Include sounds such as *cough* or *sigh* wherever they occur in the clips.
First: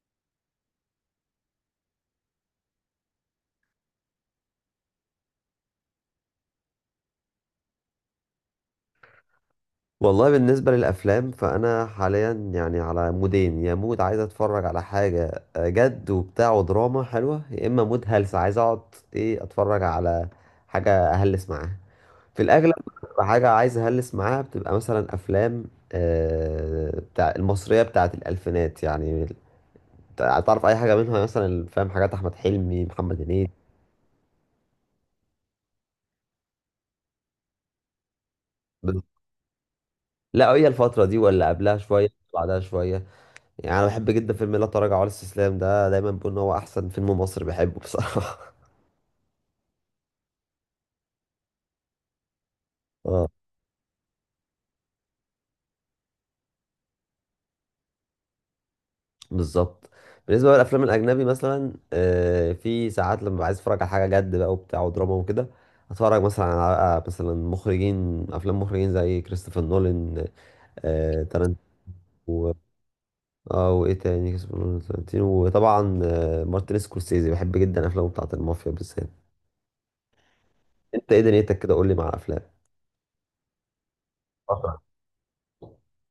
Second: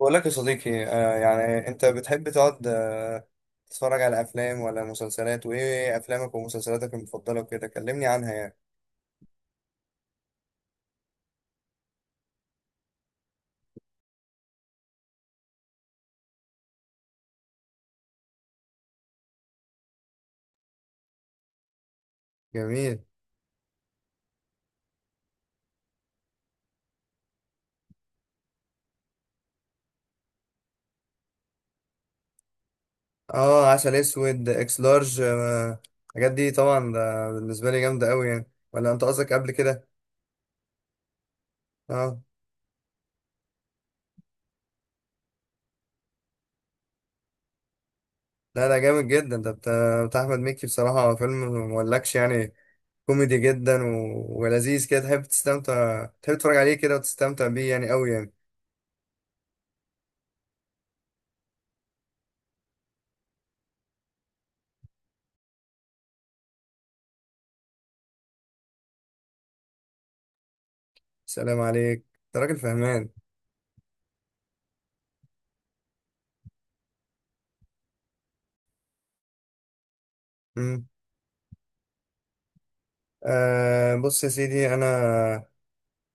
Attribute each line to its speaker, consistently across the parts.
Speaker 1: بقول لك يا صديقي يعني انت بتحب تقعد تتفرج على افلام ولا مسلسلات، وايه افلامك ومسلسلاتك المفضله وكده، كلمني عنها يعني.
Speaker 2: والله بالنسبة للأفلام فأنا حاليا يعني على مودين، يا مود عايز أتفرج على حاجة جد وبتاع ودراما حلوة، يا إما مود هلس عايز أقعد إيه أتفرج على حاجة أهلس معاها في الأغلب.
Speaker 1: جميل.
Speaker 2: بتبقى حاجة عايز أهلس معاها، بتبقى مثلا أفلام بتاع المصرية بتاعت الألفينات يعني. تعرف أي حاجة منها؟ مثلا فاهم حاجات أحمد حلمي، محمد هنيدي.
Speaker 1: اه، عسل اسود، اكس لارج، الحاجات دي طبعا ده بالنسبه لي جامده قوي يعني، ولا انت قصدك قبل كده؟
Speaker 2: لا، هي الفترة دي ولا قبلها شوية
Speaker 1: اه،
Speaker 2: بعدها شوية. يعني انا بحب جدا فيلم لا تراجع ولا استسلام، ده دايما بقول ان هو احسن فيلم مصري بحبه بصراحه.
Speaker 1: لا ده جامد جدا، ده بتاع احمد مكي بصراحه، فيلم مولكش يعني.
Speaker 2: *laughs* اه.
Speaker 1: كوميدي جدا ولذيذ كده، تحب تستمتع، تحب تتفرج عليه كده وتستمتع بيه، يعني قوي يعني.
Speaker 2: بالظبط. بالنسبه بقى للافلام الاجنبي، مثلا في ساعات لما عايز اتفرج على حاجه جد بقى وبتاع ودراما وكده، اتفرج مثلا على بقى مثلا مخرجين افلام، مخرجين زي كريستوفر نولان، تارانتينو.
Speaker 1: سلام عليك، انت
Speaker 2: و-
Speaker 1: راجل فهمان.
Speaker 2: اه وايه تاني، كريستوفر نولان، تارانتينو، وطبعا مارتن سكورسيزي، بحب جدا افلامه بتاعت المافيا بالذات. انت ايه دنيتك كده؟ قول لي مع الافلام.
Speaker 1: أه، بص يا
Speaker 2: اه
Speaker 1: سيدي
Speaker 2: طبعا.
Speaker 1: انا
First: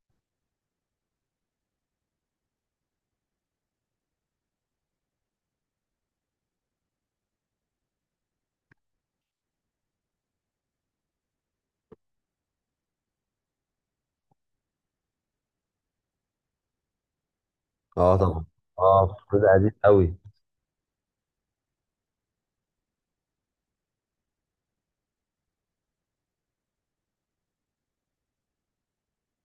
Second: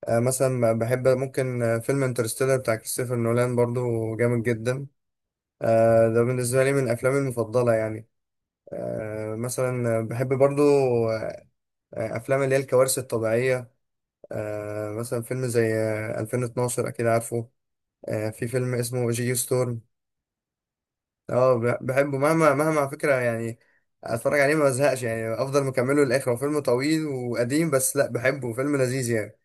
Speaker 1: مثلا بحب ممكن فيلم انترستيلر بتاع كريستوفر نولان برضو جامد جدا. ده بالنسبه لي من افلامي المفضله يعني. مثلا بحب برضو آه، افلام اللي هي الكوارث الطبيعيه. مثلا فيلم زي 2012، اكيد عارفه؟
Speaker 2: اه طبعا.
Speaker 1: في فيلم اسمه
Speaker 2: اه
Speaker 1: جيو
Speaker 2: ده قديم
Speaker 1: ستورم.
Speaker 2: قوي.
Speaker 1: اه، بحبه مهما مهما على فكره يعني. اتفرج عليه ما بزهقش يعني، افضل مكمله للاخر، هو فيلم طويل وقديم بس لا بحبه، فيلم لذيذ يعني.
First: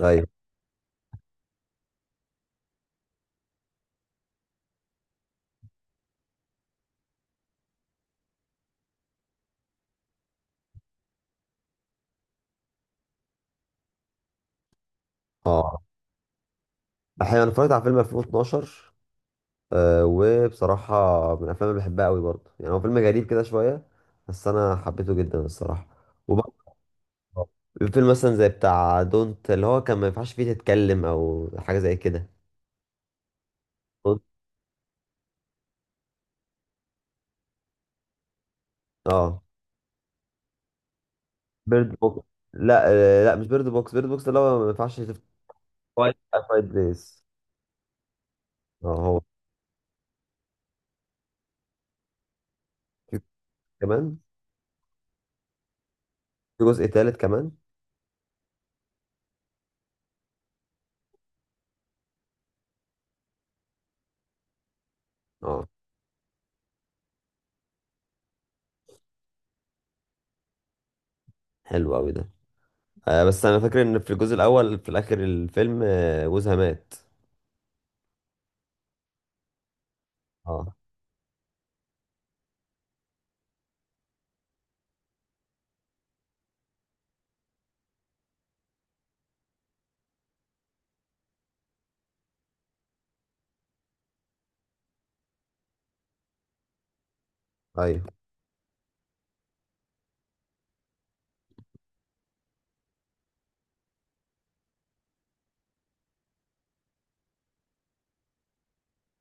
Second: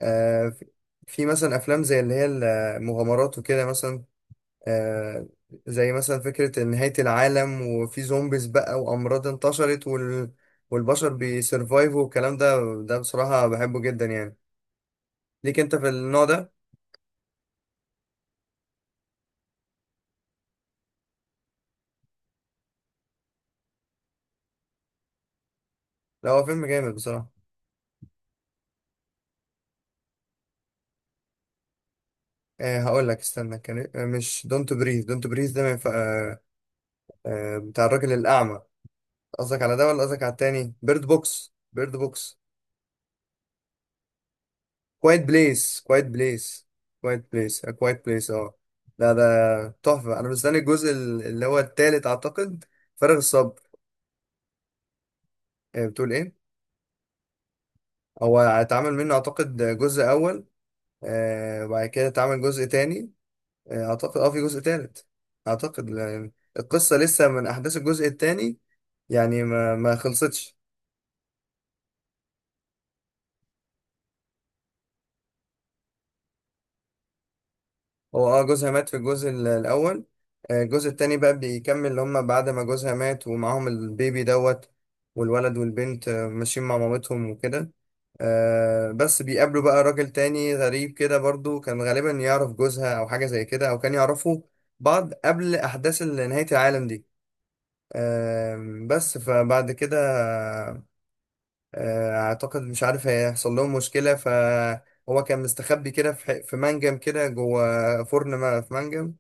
Speaker 2: ايوه.
Speaker 1: آه، في في مثلا افلام زي اللي هي المغامرات وكده، مثلا آه، زي مثلا فكرة نهاية العالم، وفي زومبيز بقى وامراض انتشرت والبشر بيسرفايفوا والكلام ده. ده بصراحة بحبه جدا يعني. ليك انت
Speaker 2: اه
Speaker 1: في النوع ده؟
Speaker 2: احيانا انا اتفرجت على فيلم 2012. آه وبصراحه من الافلام اللي بحبها قوي برضه، يعني هو فيلم غريب كده شويه بس انا حبيته جدا الصراحه.
Speaker 1: لا، هو فيلم
Speaker 2: وبرضه
Speaker 1: جامد بصراحة.
Speaker 2: فيلم مثلا زي بتاع دونت، اللي هو كان ما ينفعش فيه تتكلم او حاجه زي كده.
Speaker 1: أه، هقول لك، استنى، كان إيه؟
Speaker 2: Don't-
Speaker 1: مش دونت بريز، دونت بريز ده من بتاع الراجل الأعمى.
Speaker 2: اه
Speaker 1: قصدك على ده، ولا قصدك على التاني، بيرد بوكس، بيرد
Speaker 2: بيرد بوكس.
Speaker 1: بوكس؟
Speaker 2: لا آه لا، مش بيرد بوكس، بيرد بوكس اللي هو ما ينفعش
Speaker 1: كوايت
Speaker 2: تفت.
Speaker 1: بليس، كوايت
Speaker 2: فايت، فايت
Speaker 1: بليس،
Speaker 2: بليس.
Speaker 1: كوايت بليس، كوايت بليس، اه.
Speaker 2: اه
Speaker 1: لا
Speaker 2: هو.
Speaker 1: ده تحفة، أنا مستني الجزء اللي هو التالت أعتقد، فارغ
Speaker 2: في
Speaker 1: الصبر.
Speaker 2: كمان.
Speaker 1: بتقول إيه؟
Speaker 2: في جزء تالت كمان.
Speaker 1: هو اتعمل منه أعتقد جزء أول، وبعد كده اتعمل جزء تاني، أعتقد في جزء تالت.
Speaker 2: اه
Speaker 1: أعتقد، لا، يعني القصة لسه من أحداث الجزء التاني، يعني ما خلصتش.
Speaker 2: حلو قوي ده. آه بس انا فاكر ان في الجزء الاول في الاخر الفيلم جوزها مات.
Speaker 1: هو، اه، جوزها مات في الجزء الاول.
Speaker 2: اه.
Speaker 1: الجزء التاني بقى بيكمل، اللي هما بعد ما جوزها مات ومعاهم البيبي دوت، والولد والبنت، ماشيين مع مامتهم وكده. بس بيقابلوا بقى راجل تاني غريب كده، برضو كان غالبا يعرف جوزها او حاجة زي كده، او كان يعرفوا بعض قبل احداث نهاية العالم دي.
Speaker 2: ايوه.
Speaker 1: بس فبعد كده، اعتقد مش عارف هيحصل لهم مشكلة، فهو كان مستخبي كده في في منجم كده جوه فرن في منجم.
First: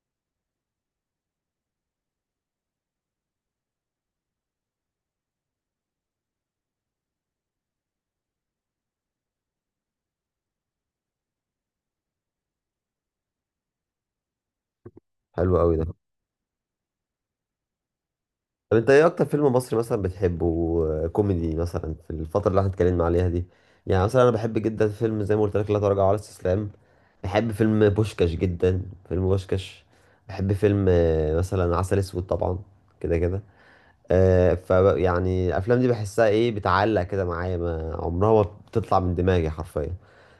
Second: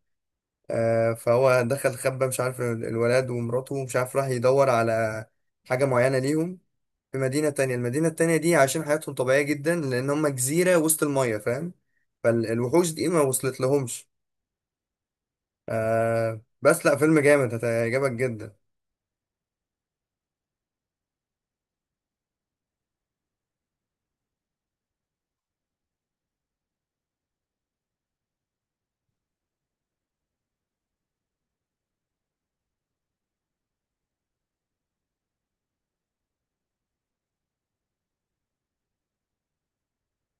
Speaker 1: فهو دخل خبى، مش عارف الولد ومراته، مش عارف راح يدور على حاجة معينة ليهم في مدينة تانية. المدينة التانية دي عايشين حياتهم طبيعية جدا، لأن هم جزيرة وسط المية، فاهم، فالوحوش دي ما وصلت لهمش.
Speaker 2: حلو قوي ده.
Speaker 1: بس لا، فيلم جامد هتعجبك جدا.
Speaker 2: طب انت ايه اكتر فيلم مصري مثلا بتحبه كوميدي، مثلا في الفتره اللي احنا اتكلمنا عليها دي؟ يعني مثلا انا بحب جدا فيلم زي ما قلت لك لا تراجع ولا استسلام. بحب فيلم بوشكاش جدا، فيلم بوشكاش. بحب فيلم مثلا عسل اسود طبعا. كده كده. آه ف، يعني الافلام دي بحسها ايه، بتعلق كده معايا، ما عمرها ما بتطلع من دماغي حرفيا.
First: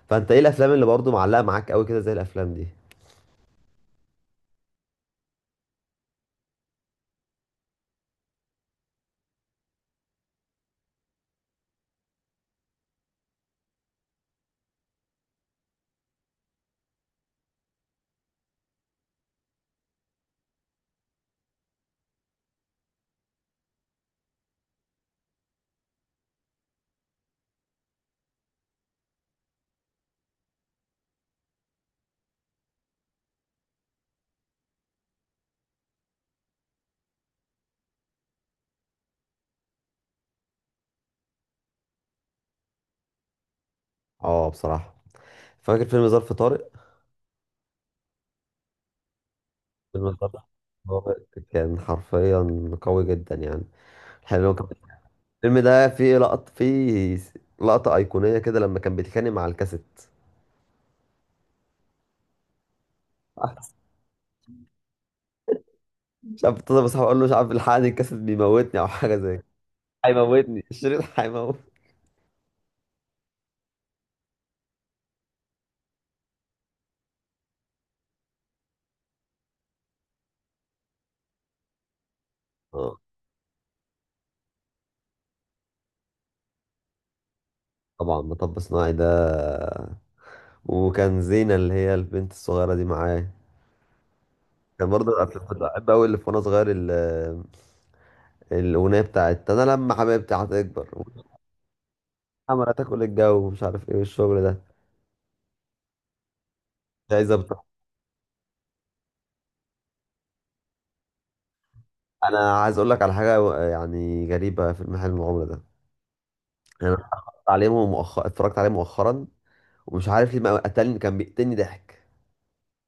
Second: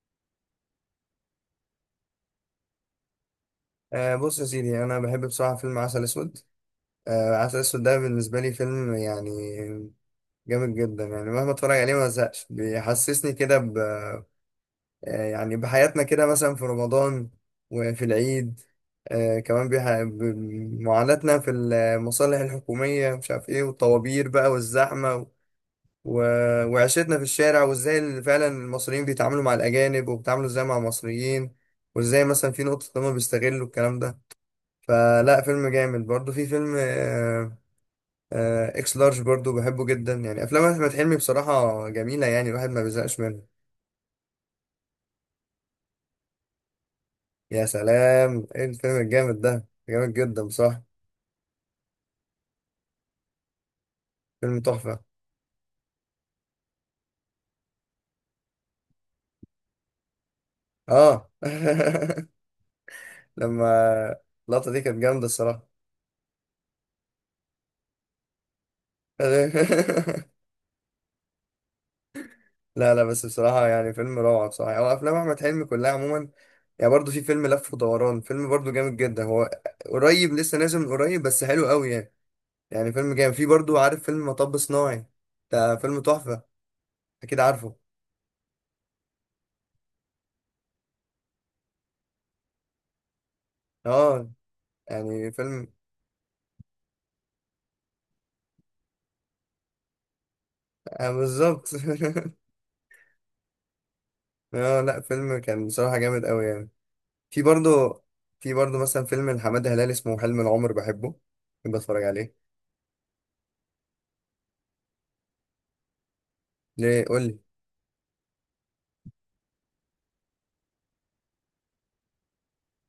Speaker 2: فانت ايه الافلام اللي برضو معلقه معاك قوي كده زي الافلام دي؟
Speaker 1: بص يا سيدي، أنا بحب بصراحة فيلم عسل أسود. عسل أسود ده بالنسبة لي فيلم يعني جامد جدا، يعني مهما اتفرج عليه ما زهقش، بيحسسني كده يعني بحياتنا كده، مثلا في رمضان وفي العيد، كمان بمعاناتنا في المصالح الحكومية، مش عارف ايه، والطوابير بقى والزحمة و... وعيشتنا في الشارع، وازاي فعلا المصريين بيتعاملوا مع الأجانب، وبيتعاملوا ازاي مع المصريين، وازاي مثلا في نقطة إن هما بيستغلوا الكلام ده. فلا، فيلم جامد برضه. في فيلم اكس لارج برضه بحبه جدا يعني، أفلام أحمد حلمي بصراحة جميلة، يعني الواحد ما بيزهقش منها.
Speaker 2: اه بصراحه. فاكر فيلم ظرف طارق.
Speaker 1: يا سلام، ايه الفيلم الجامد ده،
Speaker 2: فيلم
Speaker 1: جامد
Speaker 2: الفتى.
Speaker 1: جدا بصراحة.
Speaker 2: هو كان حرفيا قوي جدا يعني. الحلو هو
Speaker 1: فيلم
Speaker 2: كان
Speaker 1: تحفة.
Speaker 2: الفيلم ده فيه لقطة، فيه لقطة أيقونية كده لما كان بيتخانق مع الكاسيت.
Speaker 1: اه. *laughs* لما
Speaker 2: *laughs*
Speaker 1: اللقطة دي كانت جامدة الصراحة.
Speaker 2: مش عارف، اتصل بصاحبي أقول له مش عارف الحقني الكاسيت بيموتني أو حاجة زي كده.
Speaker 1: *laughs*
Speaker 2: هيموتني *laughs* الشريط هيموت.
Speaker 1: لا، لا، بس بصراحة يعني، فيلم روعة بصراحة، يعني هو أفلام أحمد حلمي كلها عموما. يعني برضه في فيلم لف ودوران، فيلم برضه جامد جدا هو، قريب لسه نازل من قريب، بس حلو قوي يعني، يعني
Speaker 2: اه
Speaker 1: فيلم جامد. في برضه، عارف فيلم مطب صناعي؟ ده فيلم تحفة، أكيد عارفه.
Speaker 2: طبعا مطب صناعي ده. وكان زينة اللي هي البنت الصغيرة دي معاه.
Speaker 1: اه،
Speaker 2: كان برضه
Speaker 1: يعني
Speaker 2: كنت
Speaker 1: فيلم
Speaker 2: بحب أوي اللي في وأنا صغير الأغنية بتاعت أنا لما حبيبتي هتكبر.
Speaker 1: بالظبط.
Speaker 2: عمالة تاكل الجو ومش عارف إيه والشغل
Speaker 1: *laughs*
Speaker 2: ده.
Speaker 1: اه، لا فيلم كان بصراحة جامد قوي يعني.
Speaker 2: مش
Speaker 1: في
Speaker 2: عايزة.
Speaker 1: برضه، في برضه مثلا فيلم لحماد هلال اسمه حلم العمر، بحبه، بحب اتفرج عليه.
Speaker 2: انا عايز اقول لك على حاجه يعني غريبه في المحل المغامره ده. يعني انا
Speaker 1: ليه؟ قول لي.
Speaker 2: اتفرجت عليه مؤخرا، ومش عارف ليه ما قتلني، كان بيقتلني ضحك.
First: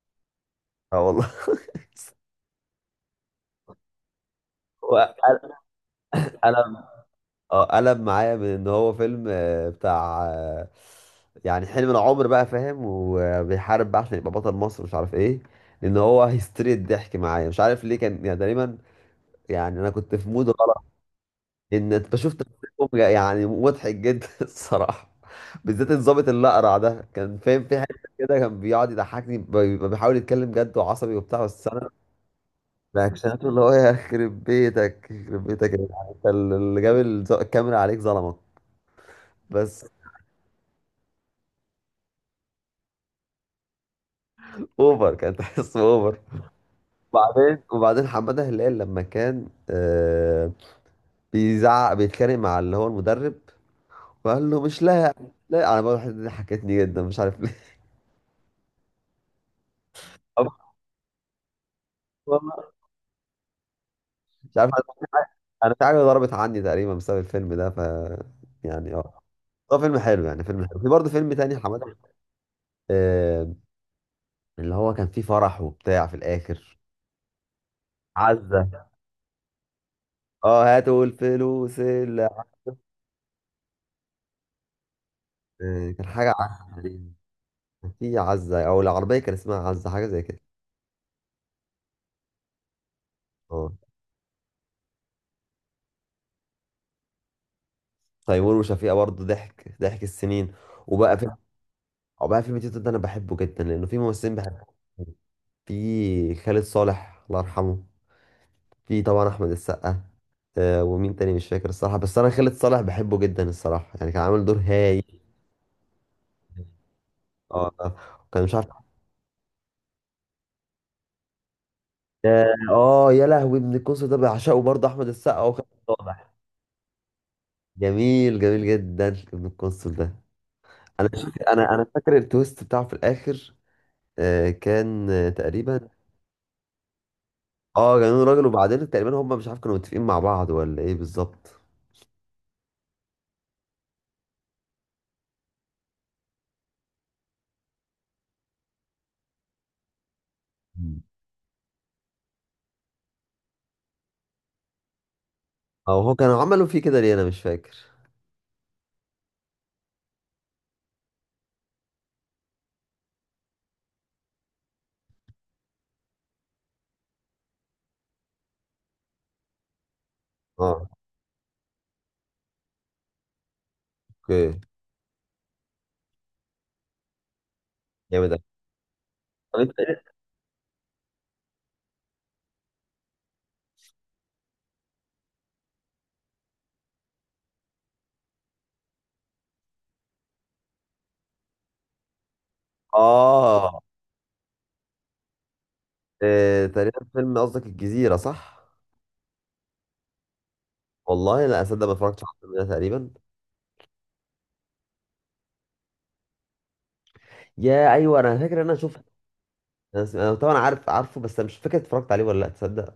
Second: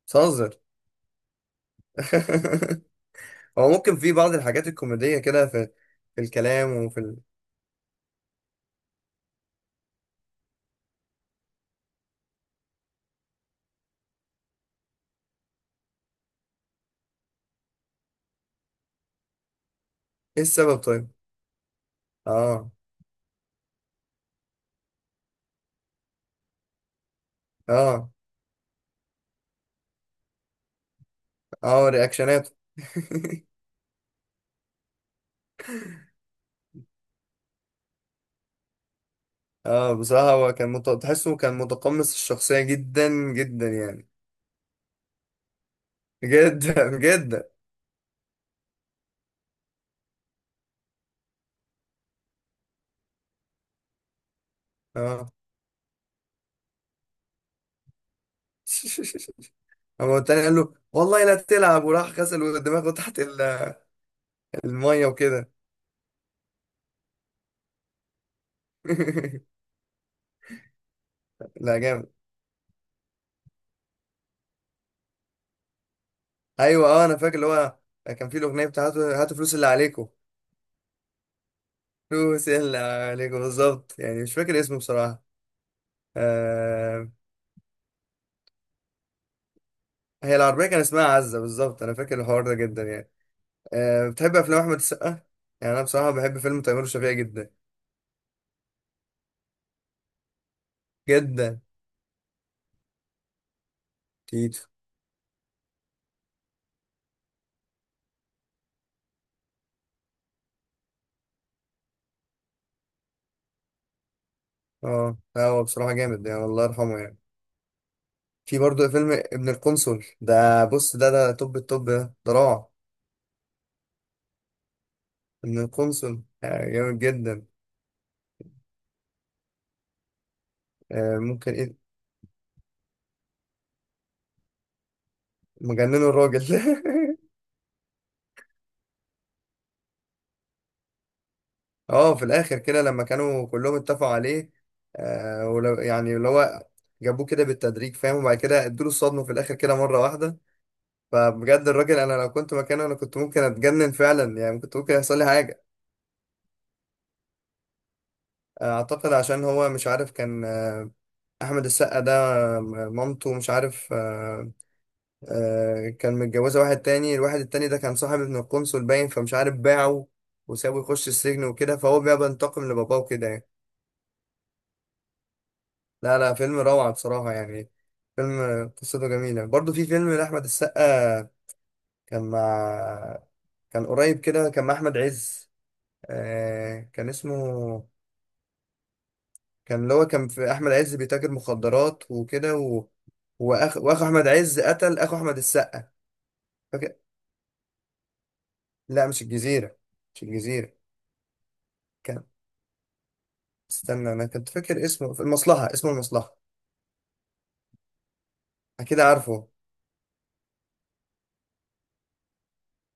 Speaker 1: بتهزر؟
Speaker 2: اه والله.
Speaker 1: *laughs* هو ممكن في بعض الحاجات
Speaker 2: *laughs*
Speaker 1: الكوميدية كده،
Speaker 2: وقلب.
Speaker 1: في في الكلام وفي
Speaker 2: اه قلب معايا من ان هو فيلم بتاع يعني حلم العمر بقى فاهم، وبيحارب بقى عشان يبقى بطل مصر مش عارف ايه، لان هو هيستري الضحك معايا مش عارف ليه، كان يعني تقريبا، يعني انا كنت في
Speaker 1: ايه
Speaker 2: مود
Speaker 1: السبب
Speaker 2: غلط.
Speaker 1: طيب؟
Speaker 2: ان انت شفت
Speaker 1: اه،
Speaker 2: تمثيلهم يعني مضحك جدا *laughs* الصراحه. بالذات الظابط اللي اقرع ده كان فاهم في
Speaker 1: اه،
Speaker 2: حته كده كان بيقعد يضحكني، بيبقى بيحاول يتكلم جد وعصبي وبتاع، بس
Speaker 1: اه،
Speaker 2: انا
Speaker 1: رياكشناته. *laughs*
Speaker 2: رياكشناته، اللي هو يخرب بيتك، يخرب بيتك يا جدعان. انت اللي جاب الكاميرا عليك ظلمك بس.
Speaker 1: اه، بصراحة هو كان تحسه كان متقمص الشخصية جدا جدا يعني،
Speaker 2: اوفر، كان تحس اوفر.
Speaker 1: جدا *laughs* جدا.
Speaker 2: وبعدين حماده هلال لما كان بيزعق بيتخانق مع اللي هو المدرب، وقال له مش لاعب.
Speaker 1: اه. *laughs*
Speaker 2: لا انا بقول الحته دي ضحكتني جدا مش عارف ليه.
Speaker 1: هو التاني قال له
Speaker 2: *laughs*
Speaker 1: والله لا تلعب، وراح
Speaker 2: والله
Speaker 1: غسل دماغه تحت
Speaker 2: مش عارف.
Speaker 1: المية وكده.
Speaker 2: انا شعبي ضربت عني تقريبا بسبب الفيلم ده ف، يعني اه
Speaker 1: *laughs*
Speaker 2: هو فيلم حلو، يعني فيلم حلو. في برضه فيلم تاني
Speaker 1: لا،
Speaker 2: حماده
Speaker 1: جامد.
Speaker 2: آه اللي هو كان فيه فرح وبتاع في الاخر.
Speaker 1: ايوه، اه، انا فاكر اللي هو كان في الاغنيه
Speaker 2: عزة.
Speaker 1: بتاعته، هاتوا هاتوا فلوس اللي عليكم،
Speaker 2: اه هاتوا الفلوس اللي.
Speaker 1: فلوس اللي عليكم بالظبط، يعني مش فاكر اسمه بصراحه.
Speaker 2: آه كان حاجة
Speaker 1: آه
Speaker 2: يعني كان في عزة او العربية كان اسمها عزة حاجة زي
Speaker 1: هي
Speaker 2: كده.
Speaker 1: العربيه كان اسمها عزه بالظبط، انا فاكر الحوار ده جدا يعني.
Speaker 2: اه.
Speaker 1: بتحب افلام احمد السقا؟ يعني انا بصراحه بحب فيلم تيمور وشفيقة جدا،
Speaker 2: تيمور وشفيقة برضه ضحك، ضحك السنين. وبقى فيلم.
Speaker 1: جدا.
Speaker 2: وبقى فيلم تيتو ده انا بحبه جدا لانه في ممثلين
Speaker 1: تيتو.
Speaker 2: بحبهم. في خالد صالح الله يرحمه. في طبعا احمد السقا. آه ومين تاني مش فاكر الصراحه، بس انا خالد صالح بحبه جدا الصراحه يعني كان عامل دور هايل.
Speaker 1: اه، لا، هو بصراحه جامد يعني، الله يرحمه يعني.
Speaker 2: اه آه. وكان مش
Speaker 1: في
Speaker 2: عارف.
Speaker 1: برضه فيلم ابن القنصل، ده بص، ده توب التوب ده، ده
Speaker 2: اه
Speaker 1: روعه.
Speaker 2: آه، يا لهوي ابن القنصل ده بعشقه برضه، احمد السقا
Speaker 1: ابن
Speaker 2: وخالد
Speaker 1: القنصل
Speaker 2: صالح.
Speaker 1: جامد جدا.
Speaker 2: جميل جميل جدا. ابن القنصل ده انا مش فاكر-
Speaker 1: ممكن
Speaker 2: انا
Speaker 1: ايه.
Speaker 2: انا فاكر التويست بتاعه في الاخر. آه كان آه تقريبا.
Speaker 1: مجننوا الراجل. *laughs*
Speaker 2: اه جنون راجل. وبعدين تقريبا هم مش عارف كانوا متفقين مع بعض ولا ايه بالظبط.
Speaker 1: اه، في الاخر كده لما كانوا كلهم اتفقوا عليه، ولو يعني اللي هو جابوه كده بالتدريج، فاهم، وبعد كده ادوا له الصدمه في الاخر كده مره واحده.
Speaker 2: مم.
Speaker 1: فبجد الراجل، انا لو كنت مكانه انا كنت ممكن اتجنن فعلا يعني، كنت ممكن يحصل لي حاجه.
Speaker 2: او هو كانوا عملوا فيه كده ليه انا مش فاكر.
Speaker 1: اعتقد عشان هو مش عارف، كان احمد السقا ده، آه، مامته مش عارف، كان متجوزه واحد تاني، الواحد التاني ده كان صاحب ابن القنصل باين، فمش عارف باعه وسابه
Speaker 2: اه.
Speaker 1: يخش السجن وكده، فهو بقى بينتقم لباباه وكده يعني.
Speaker 2: اوكي.
Speaker 1: لا لا، فيلم روعة بصراحة يعني. فيلم
Speaker 2: جامد أوي.
Speaker 1: قصته جميلة
Speaker 2: طب
Speaker 1: برضو.
Speaker 2: انت.
Speaker 1: في فيلم لأحمد السقا، كان مع، كان قريب كده، كان مع أحمد عز، كان اسمه، كان اللي هو كان في أحمد عز بيتاجر مخدرات وكده
Speaker 2: اه
Speaker 1: وأخو أحمد عز قتل أخو أحمد السقا،
Speaker 2: إيه
Speaker 1: فاكر؟
Speaker 2: تقريبا، فيلم قصدك الجزيرة صح؟
Speaker 1: لا مش الجزيرة، مش الجزيرة.
Speaker 2: والله لا اصدق، ما
Speaker 1: كان،
Speaker 2: اتفرجتش على الفيلم ده تقريبا.
Speaker 1: استنى، أنا كنت فاكر اسمه، في المصلحة، اسمه المصلحة،
Speaker 2: يا ايوه انا فاكر ان انا
Speaker 1: أكيد
Speaker 2: شفت.
Speaker 1: عارفه.
Speaker 2: أنا طبعا عارفه بس أنا مش فاكر اتفرجت عليه ولا لا تصدق.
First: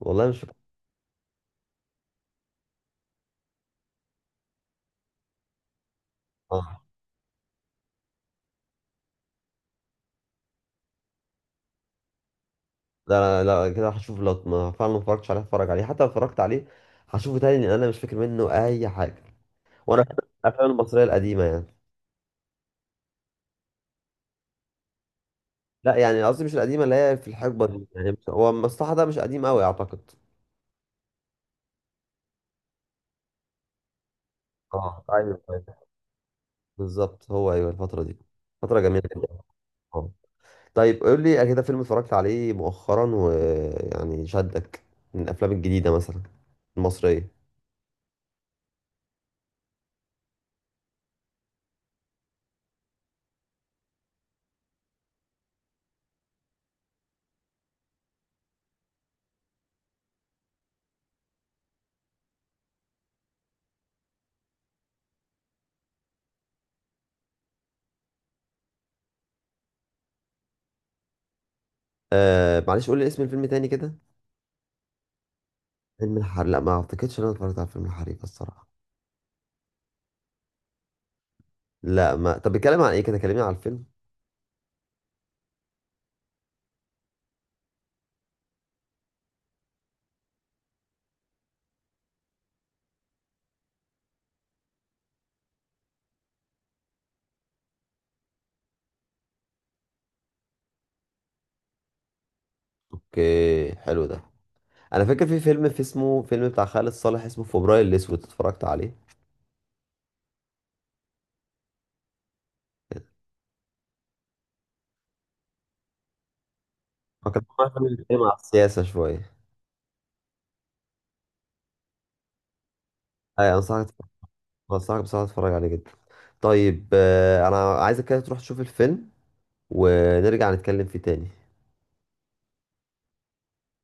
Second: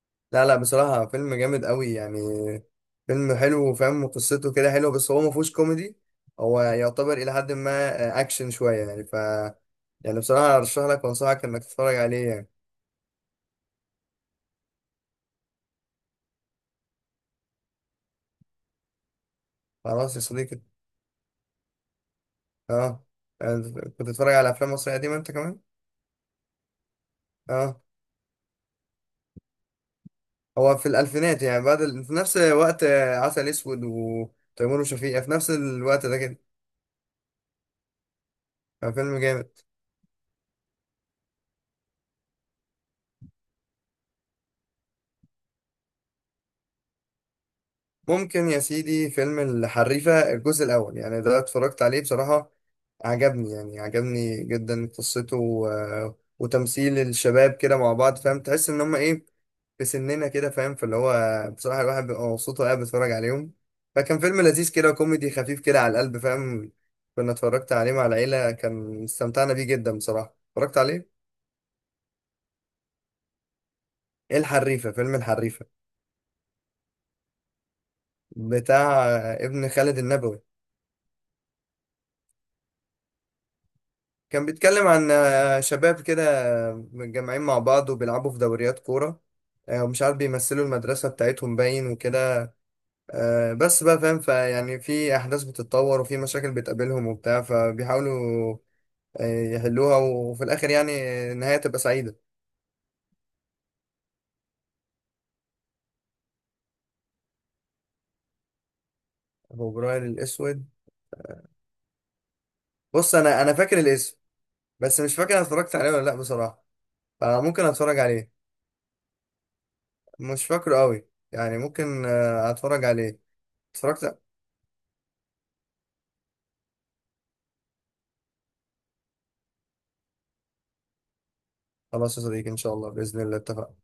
Speaker 2: والله مش
Speaker 1: لا
Speaker 2: فاكر.
Speaker 1: لا، بصراحة فيلم جامد قوي يعني. فيلم حلو، وفاهم قصته كده حلوة، بس هو ما فيهوش كوميدي، هو
Speaker 2: اه
Speaker 1: يعتبر إلى حد ما أكشن شوية يعني، يعني بصراحة أرشح لك وأنصحك إنك تتفرج عليه يعني.
Speaker 2: لا لا, لا كده هشوف، لو ما فعلا ما اتفرجتش عليه هتفرج عليه، حتى لو اتفرجت عليه هشوفه تاني لان انا مش فاكر منه اي حاجة. وانا
Speaker 1: خلاص
Speaker 2: بحب
Speaker 1: يا صديقي.
Speaker 2: الافلام المصرية القديمة يعني.
Speaker 1: أه أنت كنت بتتفرج على أفلام مصرية قديمة أنت كمان؟
Speaker 2: لا يعني قصدي مش القديمة، اللي هي في الحقبة
Speaker 1: أه،
Speaker 2: دي يعني، هو المصلحة ده مش قديم قوي اعتقد.
Speaker 1: هو في الألفينات يعني، بعد في نفس وقت عسل أسود وتيمور
Speaker 2: اه
Speaker 1: وشفيقة، في
Speaker 2: ايوه
Speaker 1: نفس
Speaker 2: أيوة،
Speaker 1: الوقت ده كده،
Speaker 2: بالظبط، هو ايوه الفترة دي، فترة جميلة
Speaker 1: ففيلم
Speaker 2: جدا.
Speaker 1: جامد.
Speaker 2: طيب قول لي كده فيلم اتفرجت عليه مؤخرا ويعني شدك من الافلام الجديده مثلا، المصريه.
Speaker 1: ممكن يا سيدي فيلم الحريفة الجزء الأول، يعني ده اتفرجت عليه بصراحة، عجبني يعني، عجبني جدا قصته وتمثيل الشباب كده مع بعض، فاهم، تحس ان هم ايه، في سننا كده، فاهم، فاللي هو بصراحة الواحد بيبقى مبسوط وهو قاعد بيتفرج عليهم، فكان فيلم لذيذ كده، كوميدي خفيف كده على القلب، فاهم. كنا اتفرجت عليه مع العيلة، كان استمتعنا بيه جدا بصراحة، اتفرجت عليه.
Speaker 2: آه معلش قول لي اسم الفيلم تاني كده.
Speaker 1: ايه الحريفة، فيلم الحريفة
Speaker 2: فيلم الحريق. لا ما اعتقدش ان انا اتفرجت على فيلم الحريق الصراحه.
Speaker 1: بتاع ابن خالد النبوي.
Speaker 2: لا ما طب بيتكلم عن ايه كده؟ كلمني على الفيلم.
Speaker 1: كان بيتكلم عن شباب كده متجمعين مع بعض وبيلعبوا في دوريات كورة، ومش عارف بيمثلوا المدرسة بتاعتهم باين وكده، بس بقى، فاهم، فيعني في احداث بتتطور وفي مشاكل بتقابلهم وبتاع، فبيحاولوا يحلوها، وفي الاخر يعني النهايه تبقى سعيده.
Speaker 2: اوكي حلو ده. انا فاكر في فيلم، في اسمه، فيلم بتاع خالد صالح اسمه فبراير الاسود، اتفرجت عليه.
Speaker 1: فبراير الاسود، بص انا فاكر الاسم، بس مش فاكر انا اتفرجت عليه ولا لا بصراحه،
Speaker 2: هو كان
Speaker 1: فممكن
Speaker 2: طبعاً فيلم
Speaker 1: اتفرج
Speaker 2: بيتكلم
Speaker 1: عليه.
Speaker 2: على السياسه شويه.
Speaker 1: مش فاكره قوي يعني، ممكن اتفرج عليه،
Speaker 2: اي انصحك،
Speaker 1: اتفرجت.
Speaker 2: انصحك بصراحه تتفرج عليه جدا. طيب آه انا عايزك كده تروح تشوف الفيلم ونرجع نتكلم فيه تاني.
Speaker 1: خلاص يا صديقي، ان شاء الله، باذن الله اتفقنا.